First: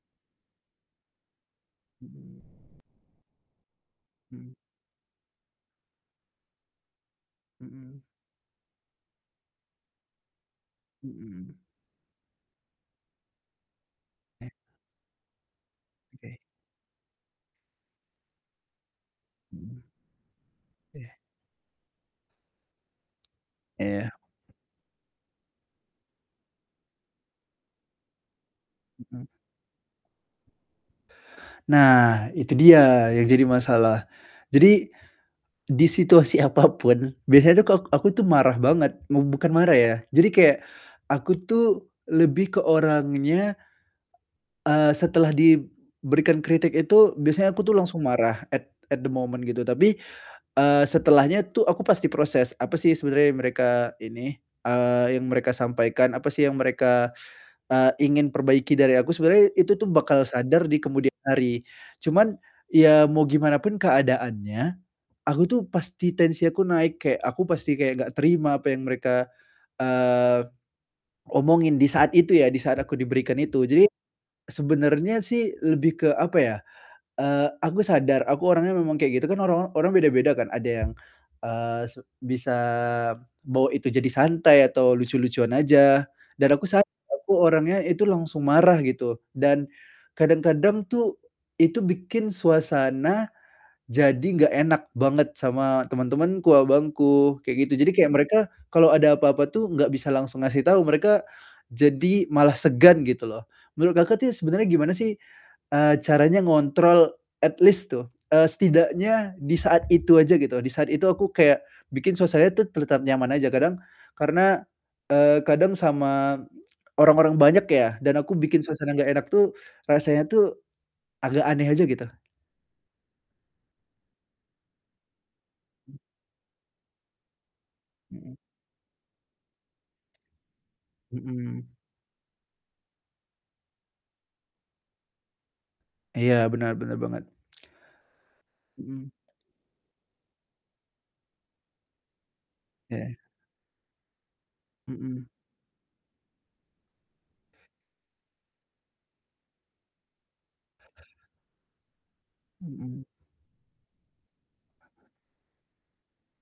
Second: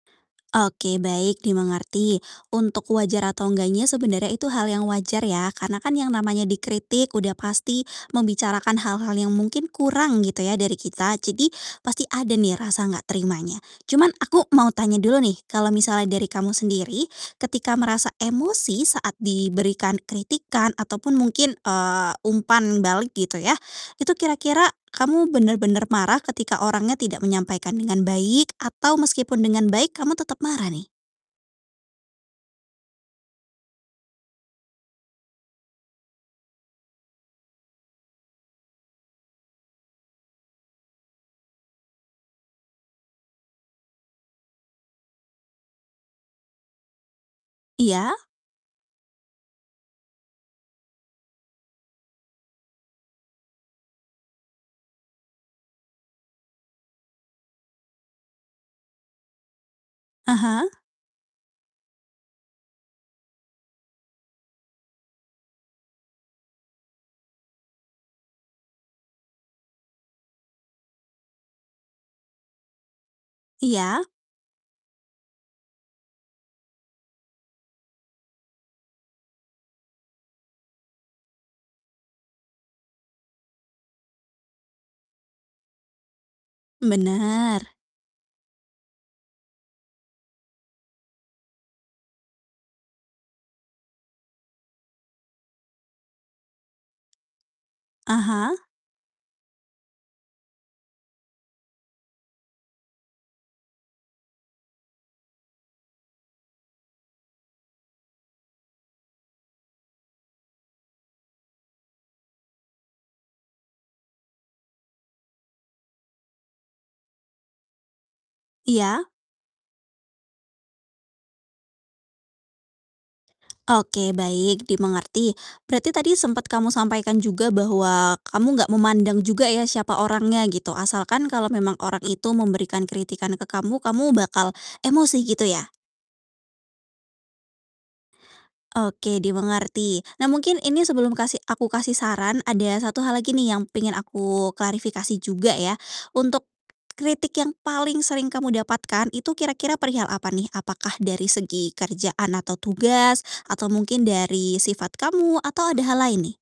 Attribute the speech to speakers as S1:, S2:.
S1: Oke, baik, dimengerti.
S2: Hmm.
S1: Untuk wajar atau enggaknya, sebenarnya itu
S2: Mhm.
S1: hal yang wajar, ya, karena, kan, yang namanya dikritik udah pasti
S2: Mhm.
S1: membicarakan hal-hal yang mungkin kurang, gitu, ya, dari kita. Jadi,
S2: Mhm.
S1: pasti ada, nih, rasa enggak terimanya. Cuman, aku
S2: E
S1: mau tanya dulu, nih, kalau misalnya dari
S2: Oke.
S1: kamu sendiri, ketika merasa emosi saat
S2: Mhm.
S1: diberikan kritikan
S2: Iya.
S1: ataupun mungkin, eee, umpan balik, gitu, ya,
S2: Iya.
S1: itu kira-kira kamu benar-benar marah ketika orangnya tidak menyampaikan dengan baik atau
S2: Mhm.
S1: meskipun dengan baik, kamu tetap marah, nih?
S2: Nah, itu dia yang jadi masalah. Jadi, di situasi apapun, biasanya, tuh, kalau aku, tuh, marah banget. Mub bukan marah, ya, jadi kayak aku, tuh, lebih ke orangnya eee, setelah diberikan kritik itu, biasanya aku, tuh, langsung
S1: Iya.
S2: marah at at the moment gitu, tapi, eee, setelahnya, tuh, aku pasti proses, apa, sih, sebenarnya mereka ini, eee, yang mereka sampaikan, apa, sih, yang mereka, eee, ingin perbaiki dari aku? Sebenarnya, itu, tuh, bakal sadar
S1: Aha.
S2: di kemudian hari, cuman, ya, mau gimanapun keadaannya, aku, tuh, pasti tensi aku naik, kayak aku pasti kayak enggak terima apa yang mereka, eee, omongin, di saat itu, ya, di saat aku diberikan itu. Jadi,
S1: Iya.
S2: sebenarnya, sih, lebih ke, apa ya, eee, aku sadar aku orangnya memang kayak gitu, kan, orang or orang beda-beda, kan. Ada yang, eee, se bisa bawa itu jadi santai, atau lucu-lucuan aja. Dan aku sadar, aku
S1: Benar.
S2: orangnya itu langsung marah, gitu. Dan, kadang-kadang, tuh, itu bikin suasana, jadi enggak enak banget sama teman-temanku, abangku, kayak, gitu. Jadi, kayak mereka
S1: Aha.
S2: kalau ada apa-apa, tuh, enggak bisa langsung ngasih tahu, mereka jadi malah segan, gitu, loh. Menurut Kakak, tuh ya, sebenarnya gimana, sih, eee, caranya ngontrol at least tuh, eee, setidaknya di saat itu aja gitu, di saat itu aku kayak bikin suasana, tuh, tetap nyaman aja, kadang karena, eee, kadang sama orang-orang banyak ya, dan aku bikin suasana
S1: Iya.
S2: enggak enak, tuh. Rasanya, tuh, agak aneh aja, gitu.
S1: Oke, baik, dimengerti. Berarti,
S2: M
S1: tadi sempat kamu sampaikan juga bahwa
S2: Hmm.
S1: kamu enggak memandang juga, ya, siapa orangnya, gitu, asalkan kalau
S2: Hmm.
S1: memang orang itu memberikan kritikan ke kamu, kamu bakal emosi, gitu, ya?
S2: Iya, benar benar banget. Hmm.
S1: Oke, dimengerti. Nah, mungkin ini sebelum kasih aku kasih saran ada 1 hal
S2: Oke.
S1: lagi, nih, yang pengen aku klarifikasi
S2: Mhm.
S1: juga, ya. Untuk kritik yang paling sering kamu dapatkan itu kira-kira perihal apa, nih? Apakah dari segi kerjaan atau
S2: Mhm.
S1: tugas atau mungkin dari sifat kamu atau ada hal lain, nih?